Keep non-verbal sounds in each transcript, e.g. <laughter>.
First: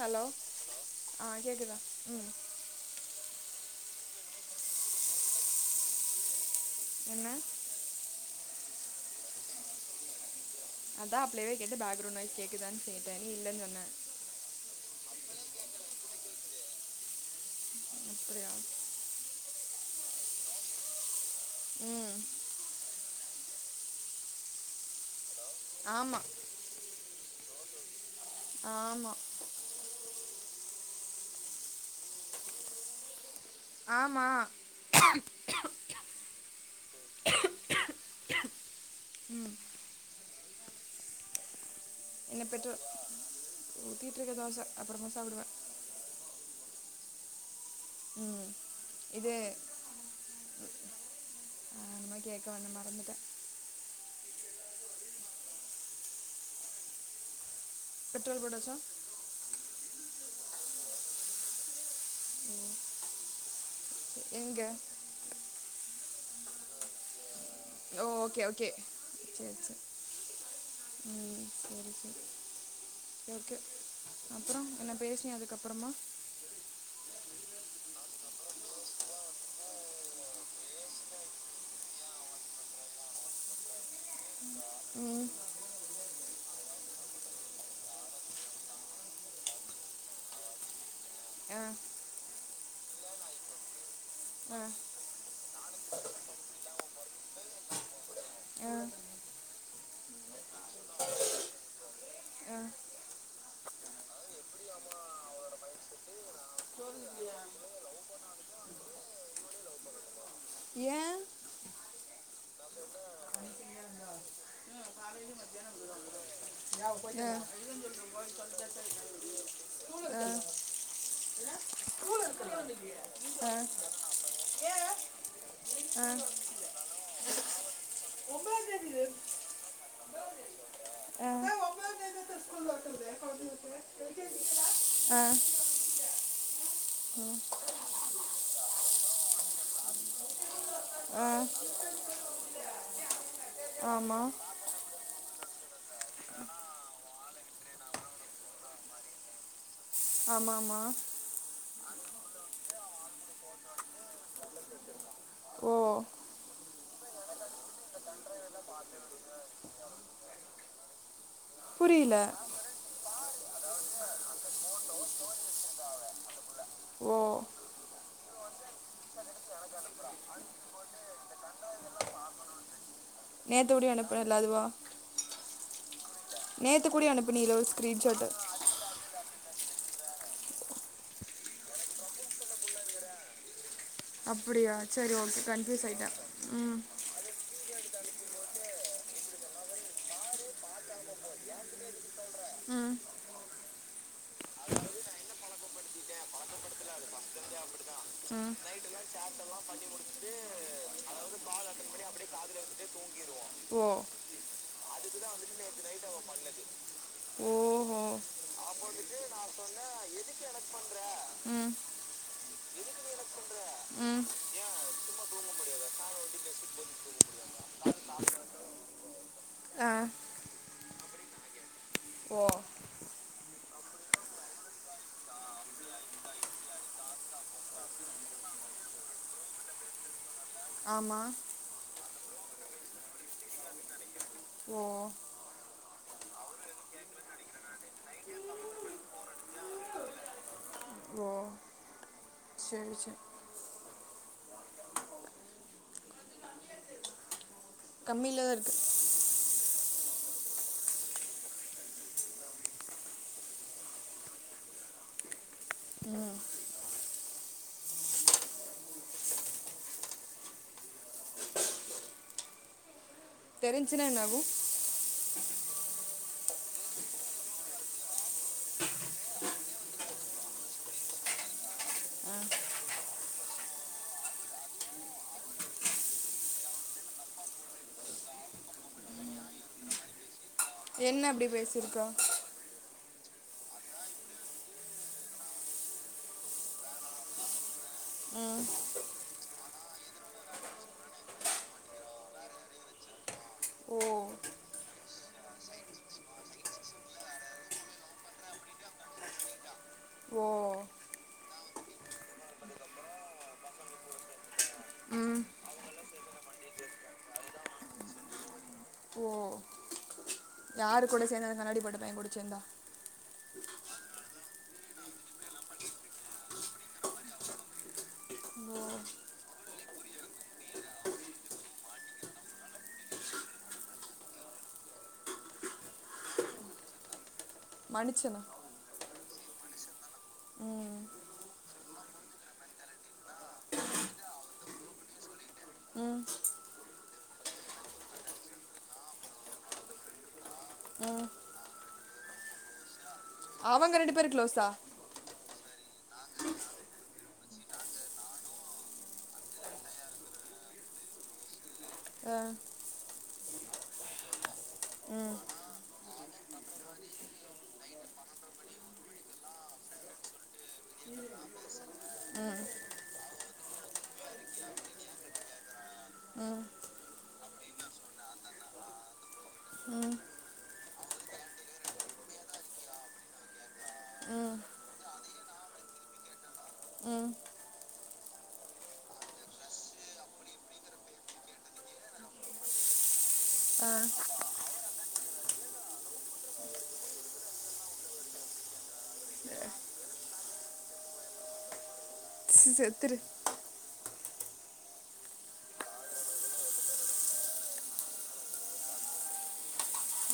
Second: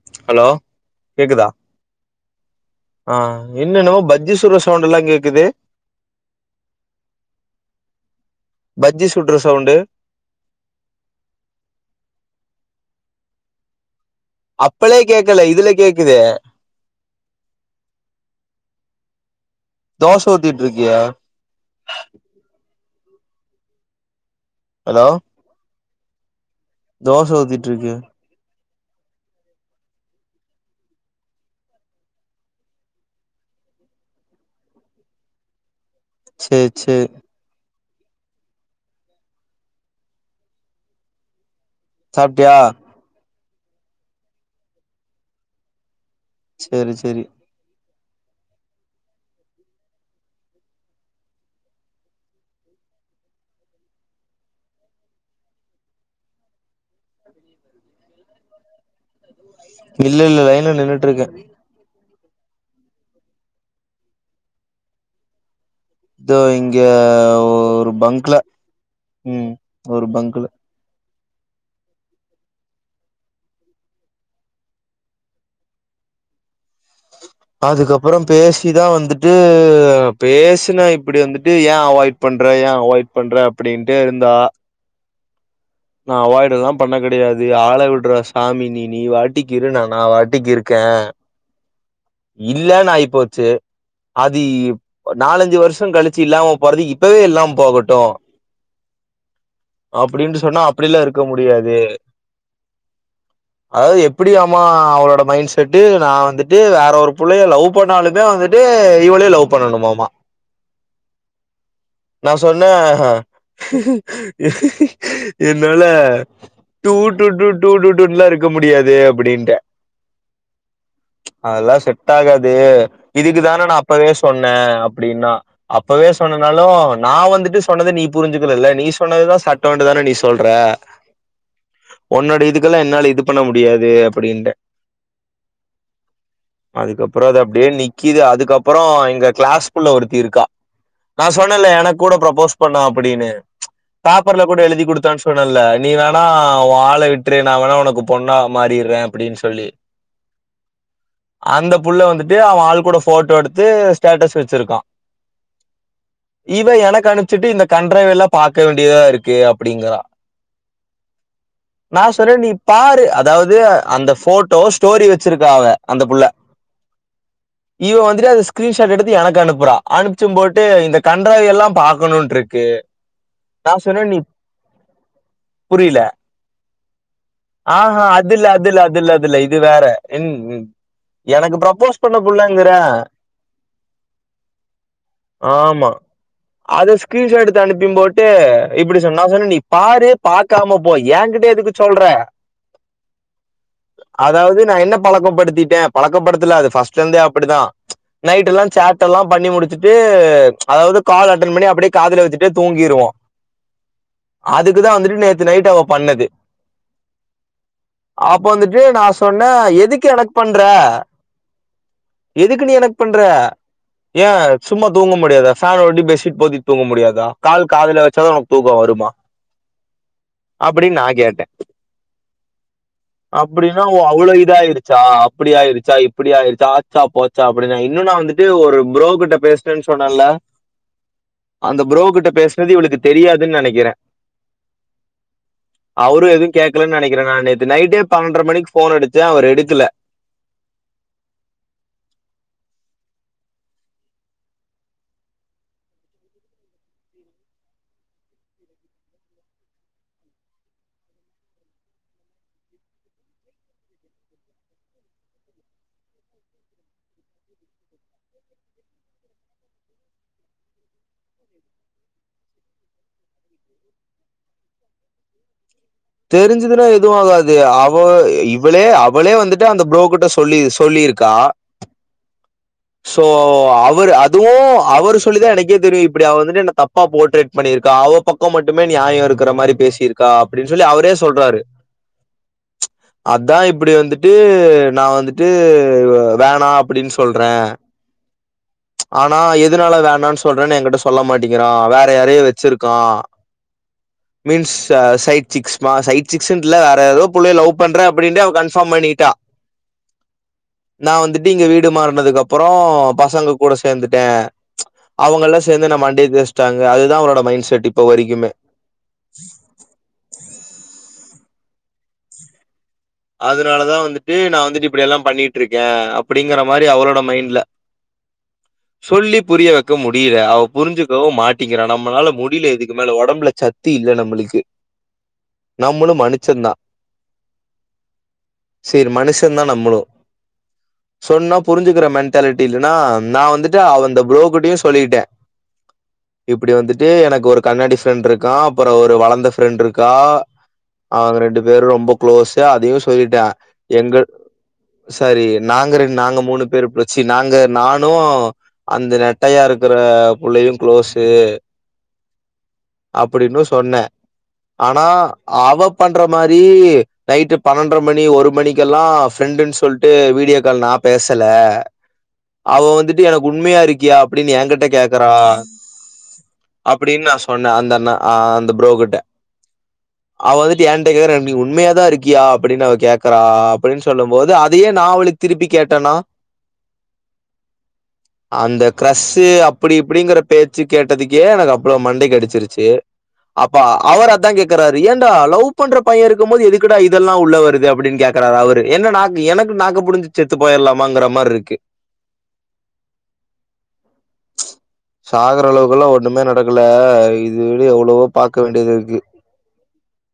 Hello ஆ கேக்குதா கேக்குது என்னன்வோ பஜ்ஜி சுட்ர சவுண்டுல்லாம் கேக்குது என்ன பஜ்ஜி சுட்ற சவுண்டு அதான் அப்லேவே கேட்டு பேக்ரவுண்ட் நாய்ஸ் கேக்குதான்னு கேட்டேன் நீ இல்லன் சொன்ன அப்பளே கேக்கல இதுல கேக்குது அப்டியா தோச ஊத்திட்ருகியா ம் ஹலோ ஆமா தோச ஊத்திட்ருக்கு ஆமா ஆமா சேரி சேரி ம் என்னைப் சாப்ட்டியா பெற்ற ஊத்திட்ருக்க தோச அப்புறமா சாப்புடுவேன் சேரி சேரி ம் இது என்னமோ கேக்க வந்தே மறந்துட்டே பெட்ரோல் போட்டாச்சா இல்ல இல்ல லைன்ல நின்னுட்ருக்கேன் ம் எங்க தோ இங்கேவ் ஒரு ஓ பங்கல ஓகே ஓகே சரி ம் சரி ஒரு பங்கல ம் சரி சரி ஓகே அப்றம் என்ன பேசினியா அதுக்கப்றமா அதுக்கப்பறம் பேசிதான் வந்துட்டு பேசுனா இப்டி வந்துட்டு ஏன் அவாய்ட் பண்ற ஏன் அவாய்ட் பண்ற அப்டின்ட்டேருந்தா ம் நான் அவாய்டல்லா பண்ண கிடையாது ஆளை விட்றா சாமி நீ நீ வாட்டிக்கிரு நா நா வாட்டிக்கிருக்கேன் ஆ இல்லன்னு ஆயிப்போச்சு அது ஆ இப் நாலஞ்சு வருஷம் கழிச்சு இல்லாம போறது இப்பவே இல்லாம போகட்டும் ஆ அப்டின்னு சொன்னாப் ப்டில்லாம் இருக்க முடியாது ஆ அதாவது எப்டி ஆமா அவளோட மைண்ட் செட்டு நான் வந்துட்டு வேற ஒரு புள்ளைய லவ் பண்ணாலுமே வந்துட்டு இவளயு லவ் பண்ணணுமாமா ஏ நா சொன்ன ஹ் ஹ் ஹ் என்னல அ முடியாது அப்டின்ட்டு அ அதெல்லாம் செட் ஆகாது இதுக்கு ஆ தானே நான் அப்பவே சொன்னே ஏன் அப்டின்னா அப்பவே ஆ சொன்னனாலும் நான் வந்துட்டு சொன்னத நீ ஒன்பதாம் புரிஞ்சுக்கலல்ல நீ தேதி சொன்னதுதான் சட்டோன்டுதானே நீ சொ சொல்ற ஆ. நான் ஒன்பதாம் தேதி உன்னோட ஸ்கூல்ல இதுக்கெல்லாம் இருக்குது என்னால இது பண்ண முடியாது குழந்தைங்களுக்கு அப்டின்ட்டேன் எல்கேஜிங்களா ஆ அதுக்கப்றம் அது அப்டியே நிக்கிது அதுக் அப்றம் இங்க கிளாஸ் புள்ள ஒருத்தி இருக்கா நா ஆ சொன்னேன்ல எனக்கு கூட ப்ரப்போஸ் பண்ணா அப்டின்னு ஆமாம் பேப்பர்ல கூட எழுதி குடுத் தா சொன்னேல நீ வேணா உன்‌ ஆள விட்ரு நா வேணா உனக்கு பொண்ணா மாறிறேன் அப்டின்னு சொல்லி ஆமாமா அந்த புள்ள வந்துட்டு அவன் ஆள் கூட போட்டோ எடுத்து ஸ்டேட்டஸ் வச்சிருக்கா ஓ இவ எனக்கனுபிச்சிட்டு இந்த கன்ட்ரவில்லாம் பாக்க வேண்டியதா இருக்கு ப்டிங்கறா நா புரியல சொல்றேன் நீ பாரு அப் அதாவது அந்த போட்டோ ஸ்டோரி வச்சிருக்க அவ அந்த புள்ள ஓ இவ வந்துட்டு அ ஸ்கிரீன்ஷாட் எடுத்து எனக்கு அனுப்புறா அனுப்பிச்சும் போட்டு இந்த கண்ட்றாவில்லாம் பாக்கணும்டுருக்கு நேத்த வீடியோ அனுபுனல்ல அதுவா புரியில நேற்று கூட அனுப்புனீல ஒரு ஆஹா ஸ்க்ரீன்ஷாட்டு அதுல்ல அதுல்ல அதுல்ல அதுல்ல இப் இது வேற என் எனக்கு ப்ரப்போஸ் பண்ண புள்ளங்கறே அப்டியா சேரி ஓகே கன்ஃப்யூஸ் ஆமா. ஆயிட்டேன் ம் ன்போட்டு இப்டி நா சொன்னே நீ பாரு பாக்காம போ என்கிட்ட எதுக்கு சொல்ற ம் அதாவது நா என்ன பழக்கப்படுத்திட்டேன் பழக்கப்படுத்தல ஃபர்ஸ்டேலருந்தே அப்டிதான் ம் நைட்டெலாம் சேட்டெலாம் பண்ணிமுடிச்சிட்டு ச் அதாவது கால் அட்டண் பண்ணி அப்டியே காதுல வச்சுட்டே தூங்கிருவோ ஓ அதுக்குதான் வந்துட்டு நேத்து நைட்டு அவ பண்ணது ஓஹோ அப்ப வந்துட்டு நா சொன்ன எதுக்கு எனக்கு பண்ற ம் எதுக்கு நீ எனக்கு பண்ற ம் ஏன் சும்மா தூங்க முடியாதா ஃபேன் ஓட்டி பெட்ஷீட் போத்தி தூங்க முடியாதா கால் காதுல வச்சதா தூக்கம் வருமா ஆ அப்டின்னு நான் கேட்டே ஓ அப்டின்னா ஒ அவ்ளோ இத ஆயிருச்சா அப்டி ஆயிருச்சா இப்டி ஆயிருச்சா ஆச்சா போச்சா அப்டின்னா இன்னும் நா வந்துட்டு ஒரு ஃப்ரோ கிட்ட பேசுனேன்னு சொன்னேன்ல ஆமாம் அந்த ப்ரோ கிட்ட பேசுனது இவளுக்கு தெரியா து நினைக்கிறேன் ஓ அவரும் எதுவும் கேட்கலன்னு நினைக்கிறே நா நேத்து நைட்டே பன்னெண்டரை மணிக்கு போன் அடிச்சேன் அவர் எடுக்கல சேரி சே கம்மிலதாருக்கு தெரிஞ்சின எண்ணாகு தெரிஞ்சதுன்னா எது ஆகாது அவ இவளே அவளே வந்துட்டு அந்த புரோக்கிட்ட சொல்லி சொல்லியிருக்கா சோ அவர் அதுவும் அவர் சொல்லிதா எனக்கே தெரியு இப்டி அவ வந்துட்டு என்ன தப்பா போர்ட்ரேட் பண்ணியிருக்கா அவ பக்கம் மட்டுமே நியாயோ இருக்கிற மாரி பேசியிருக்கா அப்டின் என்ன அப்டி பேசிருக்கா அதா இப்டி வந்துட்டு நா வந்துட்டு வேணா அப்டின்னு சொல்றே ம் ஆனா எதனால வேணா சொல்றேன்னு என்கிட்ட சொல்ல மாட்டேங்கிறா வேற யாரையோ வச்சிருக்கா ஓ மீன்ஸ் ச சைட் சிக்ஸ் மா சைட்சிக்ஸ்ன்ட்ல வேற ஏதோ புள்ளய லவ் பண்றே அப்டின்ட்டு அவ கன்ஃபார்ம் பண்ணிட்டா ஓ நா வந்துட்டு இங்க வீடு மாறனதுக்கப்புறோ பசங்க கூட சேர்ந்துட்டே ம் அவங்கல்லா சேர்ந்து நம்ம மண்டியை தேசிட்டாங்க அதுதான் அவுளோட மைண்ட் செட் இப்ப வரைக்குமே யாரு கூட சேந்து அந்த கண்ணாடி போட்ட பையன் கூட சேந்தா அதனாலதான் வந்துட்டு நா வந்துட்டு இப்டியெல்லா பண்ணிட்டுருக்கே அப்டிங்கிற மாரி அவரோட மைண்ட்ல ஓ சொல்லி புரிய வெக்க முடியல அவ புரிஞ்சுக்கவும் மாட்டிங்கிறா நம்மளால முடில இதுக்கு மேல ஒடம்புல சத்தி இல்ல நம்மளுக்கு நம்மளும் மனுச்சந்தா மனுச்சனா தென்னா நம்பனும் சொன்னா புரிஞ்சுக்கிற மெண்டாலிட்டி இல்லன்னா நா வந்துட்டு அவ அந்த புரோக்கிட்டயும் சொல்லிட்டே ம் இப்டி வந்துட்டு எனக்கு ஒரு கண்ணாடி ஃப்ரெண்ட் இருக்கா அப்புறம் வளர்ந்த ஃப்ரெண்ட் இருக்கா ம் அவங்க ரெண்டு பேரும் ரொம்ப க்ளோஸ் யாதுயூஸ் சொல்லிட்டா அவங்க ரெண்டு எங்க பேரும் க்ளோஸா சரி நாங்க ரெ நாங்க மூணு பேரு பிச்சு நாங்க நானு அந்த நெட்டையா இருக்குற புள்ளையு குளோஸ் ம் அப்டின்னு சொன்னே ஆனா ம் அவ பண்ற மாரி நைட்டு பன்னெண்டர மணி ஒரு மணிக்கெல்லா ஃப்ரெண்டுன்னு சொல்ட்டு வீடியோ கால் நா பேசல ம் அவ வந்துட்டு எனக்கு உண்மையா இருக்கியா அப்டின்னு என்கிட்ட கேக்குறா ம் அப்டின்னு நா சொன்ன அந்த அண்ண அந்த புரோ கிட்ட ம் அவ வந்துட்டு என்ட்ட கேக்ற உண்மையா தா இருக் கியா அப்டின்னு அவ கேக்கறா அப்டின்னு சொல்லும் போது ம் அதையே நான் அவள திருப்பி கேட்டனா ம் அந்த க்ரஷு அப்டி இப்டிங்கற பேச்சு கேட்டதுக்கே எனக்கு அவ்ளோ மண்டைக்கடிச்சிருச்சு அப்ப ஆ அவர் அதா கேக்குறார் ஏன்டா லவ் பண்ற பையன் இருக்கும் போது எதுக்கு க்குடா இதெல்லாம் உள்ள வருது அப்டின்னு கேக்குறாரு அவரு என்ன எனக்கு நாக்கு புடுங்கி செத்து போயிடலாமாங்கிற மாரி இருக்கு செத்ரு சாகர அளவுகள்ல்லா ஒண்ணுமே நடக்கல இது விட எவ்வளவோ பாக்க வேண்டியது இருக்கு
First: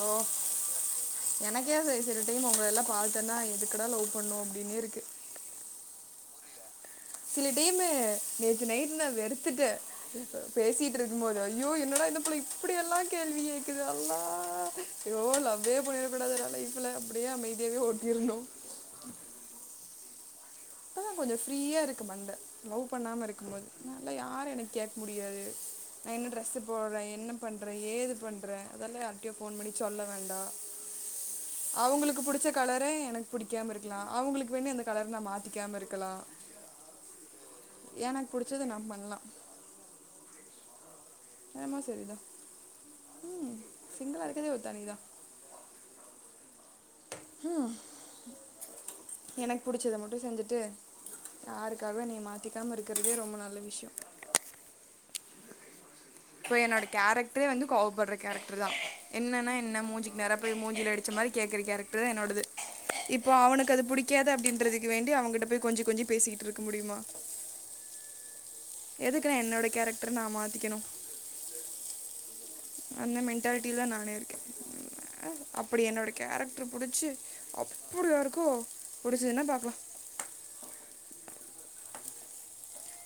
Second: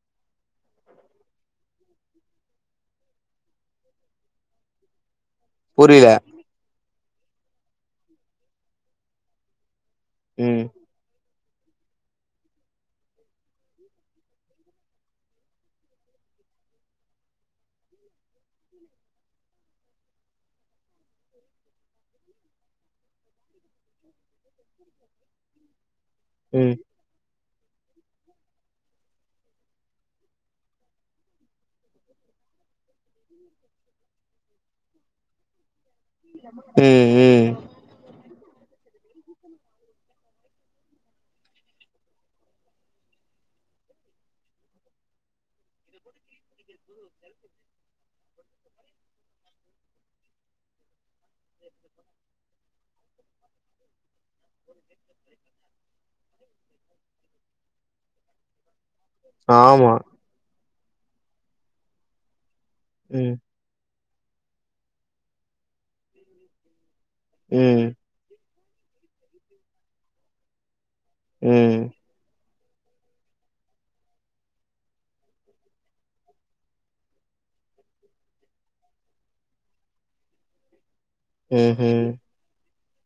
ஓ எனக்கே சில் சில் டைம் உங்களெல்லா பாத்தன்னா எதுக்குடா லவ் பண்ணோ அப்டின்னேருக்கு புரில சில டைமு நேத்து நைட்டு நா வெறுத்துட்டே <unintelligible> ம். பேசிட்டு இருக்கும் போது ஐயோ என்னடா இந்த புள்ள இப்டியெல்லா கேள்வி கேக்குது அல்லா அய்யோ லவ்வே பன்னிரக்கூடாதுடா லைஃப்ல அப்டியே அமைதியாவே ஓட்டிருணு இப்பதா கொஞ்சோ ஃப்ரீயாருக்கு மண்ட லவ் பண்ணாம இருக்கும்போது நல்லா யாரும் என்ன கேட்க் முடியாது ந இன்னு ட்ரெஸ்ஸு ம். போட்ல இன்னும் பண்றே ஏது பண்றே அதெல்லா யார்டையு ஃபோன் பண்ணி சொல்ல வேண்டா அவங்களுக்கு புடிச்ச கலரே எனக்கு புடிக்காம இருக்கலா அவங்களுக்கு வேண்டி அந்த கலர நா மாத்திக்காம இருக் ம் ம் புடிச்சது நா பண்லா ஆமா சரிதா உம் சிங்களா இருக்கதே ஒரு தனி தா ஹும் எனக்கு புடிச்சத மட்டு செஞ்சுட்டு யாருக்காகவு என்னிய மாத்திக்காம இருக்கிறதே ரொம்ப நல்ல விஷ்யோ இப்போ என்னோட கேரக்டரே வந்து கோவப்படுற கேரக்டர் தா என்னன்னா என்ன ஆமா. மூஞ்சிக்கு நேராப்போய் மூஞ் ல அடிச்ச மாரி கேக்கற கேரக்டர் தா என்னோடது இப்போ ம். அவனுக்கு அது புடி கியது அப்படின்றதுக்கு வேண்டி அவங்கிட்ட போய் கொஞ்சி கொஞ்சி பேசிக்கிட்டுருக்க முடியுமா ம் எதுக்குண்ண என்னோட கேரக்டர் நா மாத்திக்கணு உம் அந்த மென்டாலிட்டிதா நானே இருக்கே அப்படி என்னோட கேரக்டர் புடிச்சு அப்படி யாருக்கும் புடிச்சுதுன்னா பாக்கலா ம் ஹும்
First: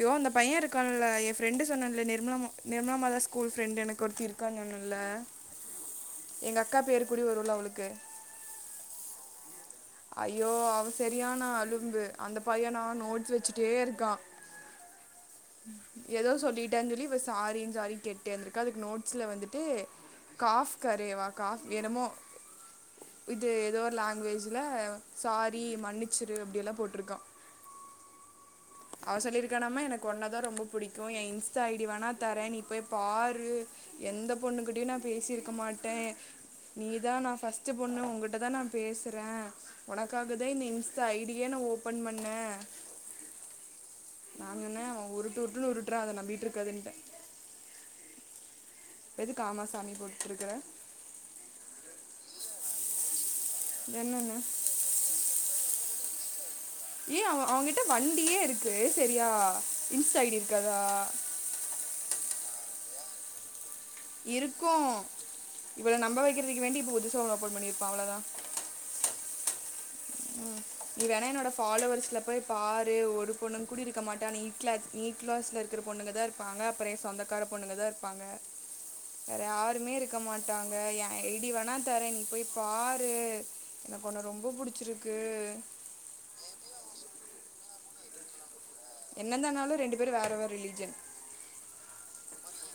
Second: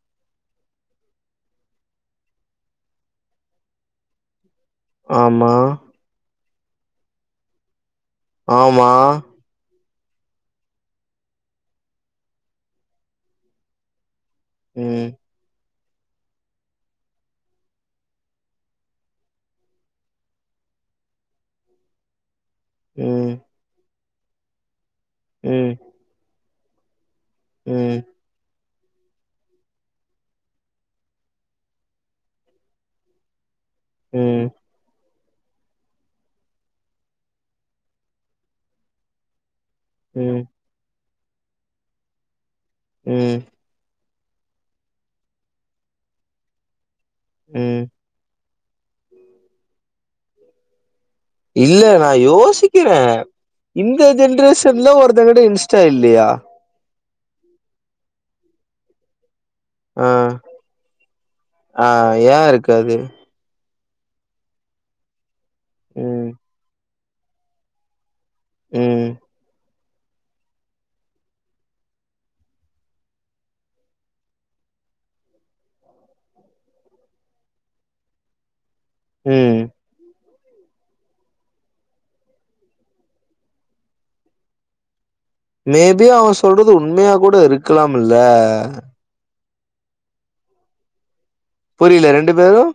யோ அந்த பையன் இருக்கான் இல்ல என் ஃபிரண்டு சொன்ன இல்ல நிர்மலாமோ நிர்மலா அம்மாதான் ஸ்கூல் ஃபிரண்டு எனக்கு ஒருத்தி இரு ஆமா எங்க அக்கா பேரு கூடியு வரும் இல்ல அவளுக்கு ஆமா ஐயோ அவன் சரியான அலும்பு அந்த பையனா நோட்ஸ் வச்சுட்டே இருக்கான் ம் ஏதோ சொல்லிட்டனு சொல்லி இப்ப சாரின் சாரி கேட்டேந்திருக்கா அதுக்கு நோட்ஸ்ல வந்துட்டு காஃப் கரேவா காஃப் என்னமோ ம் இது ஏதோ ஒரு லா ங்வேஜி லா சாரி ம் மன்னிச்சிரு அப் எல்லா போட்ருக்கான் ம் அவ சொல்லிருக்கானமே எனக்கு ஒன்னா தான் ரொம்ப புடிக்கும் என் இன்ஸ்டா ஐடி வோனா தரேன் நீ போய் பாரு எந்த ம் பொண்ணு கிட்டயும் நா பேசிருக்க மாட்டேன் நீதான் நான் ஃபர்ஸ்ட்டு பொண்ணு உன்கிட்ட தான் நான் பேசு றன் ஒனக்காக ம் தா இந்த இன்ஸ் இந்த ஐடியே நா ஓப்பன் பண்ண ம் நா சொன்னே அவன் உருட்டு உருட்டுன்னு உருட்றான் அத நம்பிட்டிருக்காத இன்ட்டன் ம் இப்ப எதுக்கு ஆமா சாமி போட்டுருக்கற இல்ல நான் யோசிக்கிறன் இந்த என்னென்ன ஜென்ரேஷன்ல ஒருத்தங்கிட்ட இன்ஸ் சா இல்லையா ஏ அவ அவங்கிட்ட வண்டியே இருக்கு செரியா ஆ ஆ ஏ இருக் காது இருக்கும் இவள நம்ப ம் வக்கிறதுக்கு வேண்டி இப்ப புதுசா ஒன்னு ஓப்பன் பண்ணிருப்பான் அவ்ளோதா ம் ம் நீ வேணா என்னோட ஃபாலோவர்ஸ்ல போய் பாரு ஒரு பொண்ணுங்க கூட இருக்க மாட்டா நீ ட்லா நீட் கிலாஸ்ல இருக்கிற பொண்ணுங்க தான் இருப்பாங்க அப்புறம் ஏ சொந்தக்கார பொண்ணுங்க தான் இருப்பாங்க வேற ம் யாருமே இருக் க்க மாட்டாங்க ஏன் ஐடி வேணா தரன் நீ போய் பாரு எனக்கு ஒன்ன ரொம்ப புடிச்சிரு மேபி அவன் சொல்றது உண்மையா கூட இரு க்கலாம் இல்ல என்னந்தா இன்னாலும் ரெண்டு பேர் வேற வேற ரிலிஜியன் புரியில ரெண்டு பேரும்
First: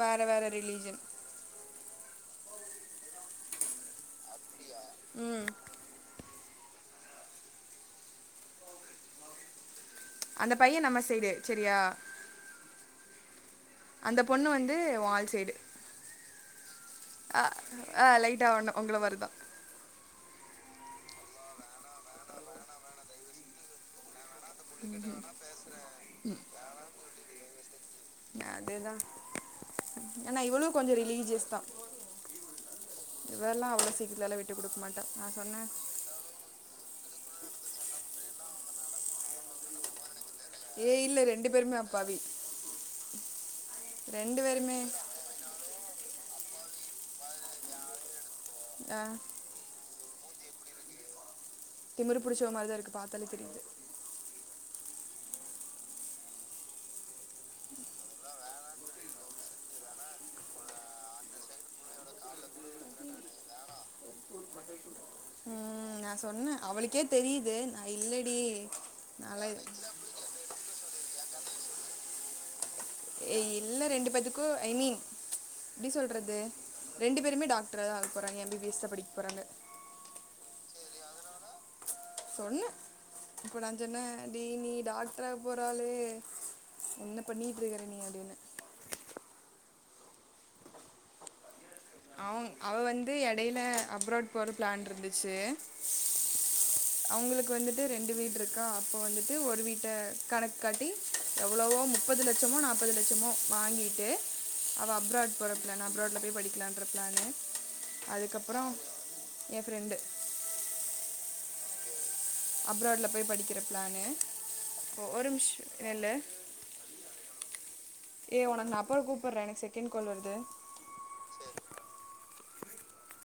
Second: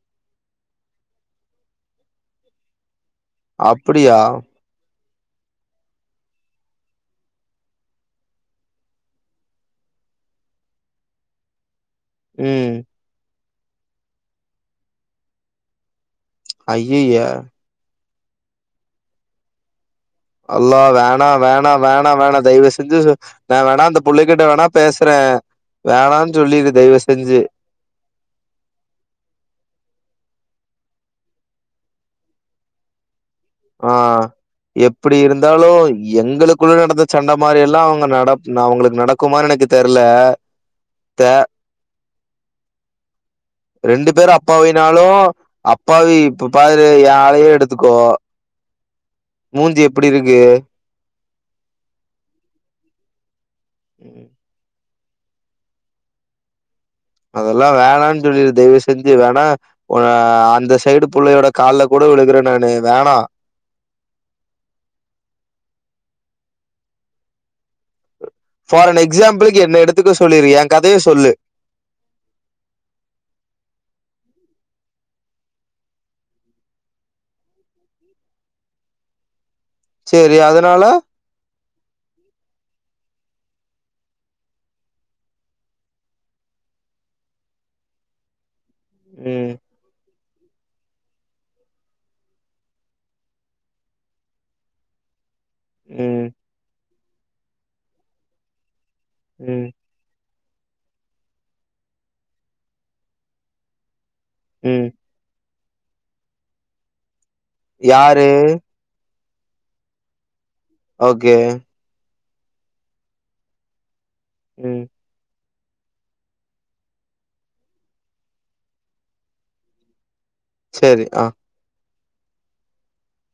வேற வேற ரிலிஜன் அப்டியா? ம் அந்த பைய நம்ம சைடு செரியா? ம் அந்த பொண்ணு வந்து உ ஆள் சைடு. ஐயயே ஆ லைட்டா ஒன்னு உங்கள மாறிதா அல்லா வேணா வேணா வேணா வேணா தயவு செஞ்சு நா வேண்ணா அந்த புள்ளை கிட்ட வேண்ணா பேசறே. வேணான்னு சொல்லிரு தயவு செஞ்சு. ஏன்னா இவளு கொஞ்ச ரிலீஜியஸ்தா. ஆ எப்படி நான் சொன்னேன் இருந்தாலு எங்களுக்குள்ள நடந்த சண்ட மாரில்லா அவங்க நட அவங்களுக்கு நடக்குமான்னு எனக்கு தெர்ல. ஏய் இல்ல த ரெண்டு பேருமே அப் பாவி ரெண்டு பேரு அப்பாவினாலு அப் பாவி இப்ப பாரு ஏன் ஆளயே எடுத்துக்கோ அ ப்டி இருக்கு திமிரு புடிச்சவ மாரிதா இருக்கு பாத்தாலே தெரியுது. அதெல்லா வேணான்னு சொல்லிரு தயவு செஞ்சு வேண்ணா ஆ அந்த சைடு புள்ளையோட கால்ல கூட விழுகுறே நானு வேணா. ம் நா சொன்னே அவளுக்கே தெரியுது நா இ ஃபார் ஆன் எக்ஸாம்பிளுக்கு என்ன எடுத்துக்க சொல்லிரு ஏன் கதைய சொல்லு. ஏ இல்ல ரெண்டு பேத்துக்கு ஐ மீன் எப்டி சொல்றது? ரெண்டு பேருமே டாக்ட்ரு ஆக போறாங்க எம் பி பி எஸ் தா படிக்க போறாங்க. செரி அதனால? சொன்னே இப்ப நா சொன்னே அடி நீ டாக்டரு ஆக போறாளே என்ன பண்ணிட்டு இருக்கற நீ அப்டின்னு. ம் அவன் அவ வந்து எடையில அப்ராட் போற பிளான் இருந்துச்சு. ம் அவங்களுக்கு வந்துட்டு ரெண்டு வீடு இருக்கா இப்ப வந்துட்டு ஒரு ம் வீட்ட கணக் கு காட்டி எவ்வளவோ முப்பது லட்சமோ நாப்பது லட்சமோ வாங்கிட்டு ம் அவ அப்ராட் போறா னா அப்ராட்ல போய் படிக்கலான் ற பிளானு. யாரு அதுக்கப்புறோ ஏன் ஃப்ரெண்டு ஓகே அப்ராட்ல போய் படிக்கிற ப்ளானு ம் ஒ ஒரு நிமிஷோ நில்லு ஏ உனக்கு நா அப்புற கூப்பிடுறே எனக் செகண்ட் கால் வருது செரி அ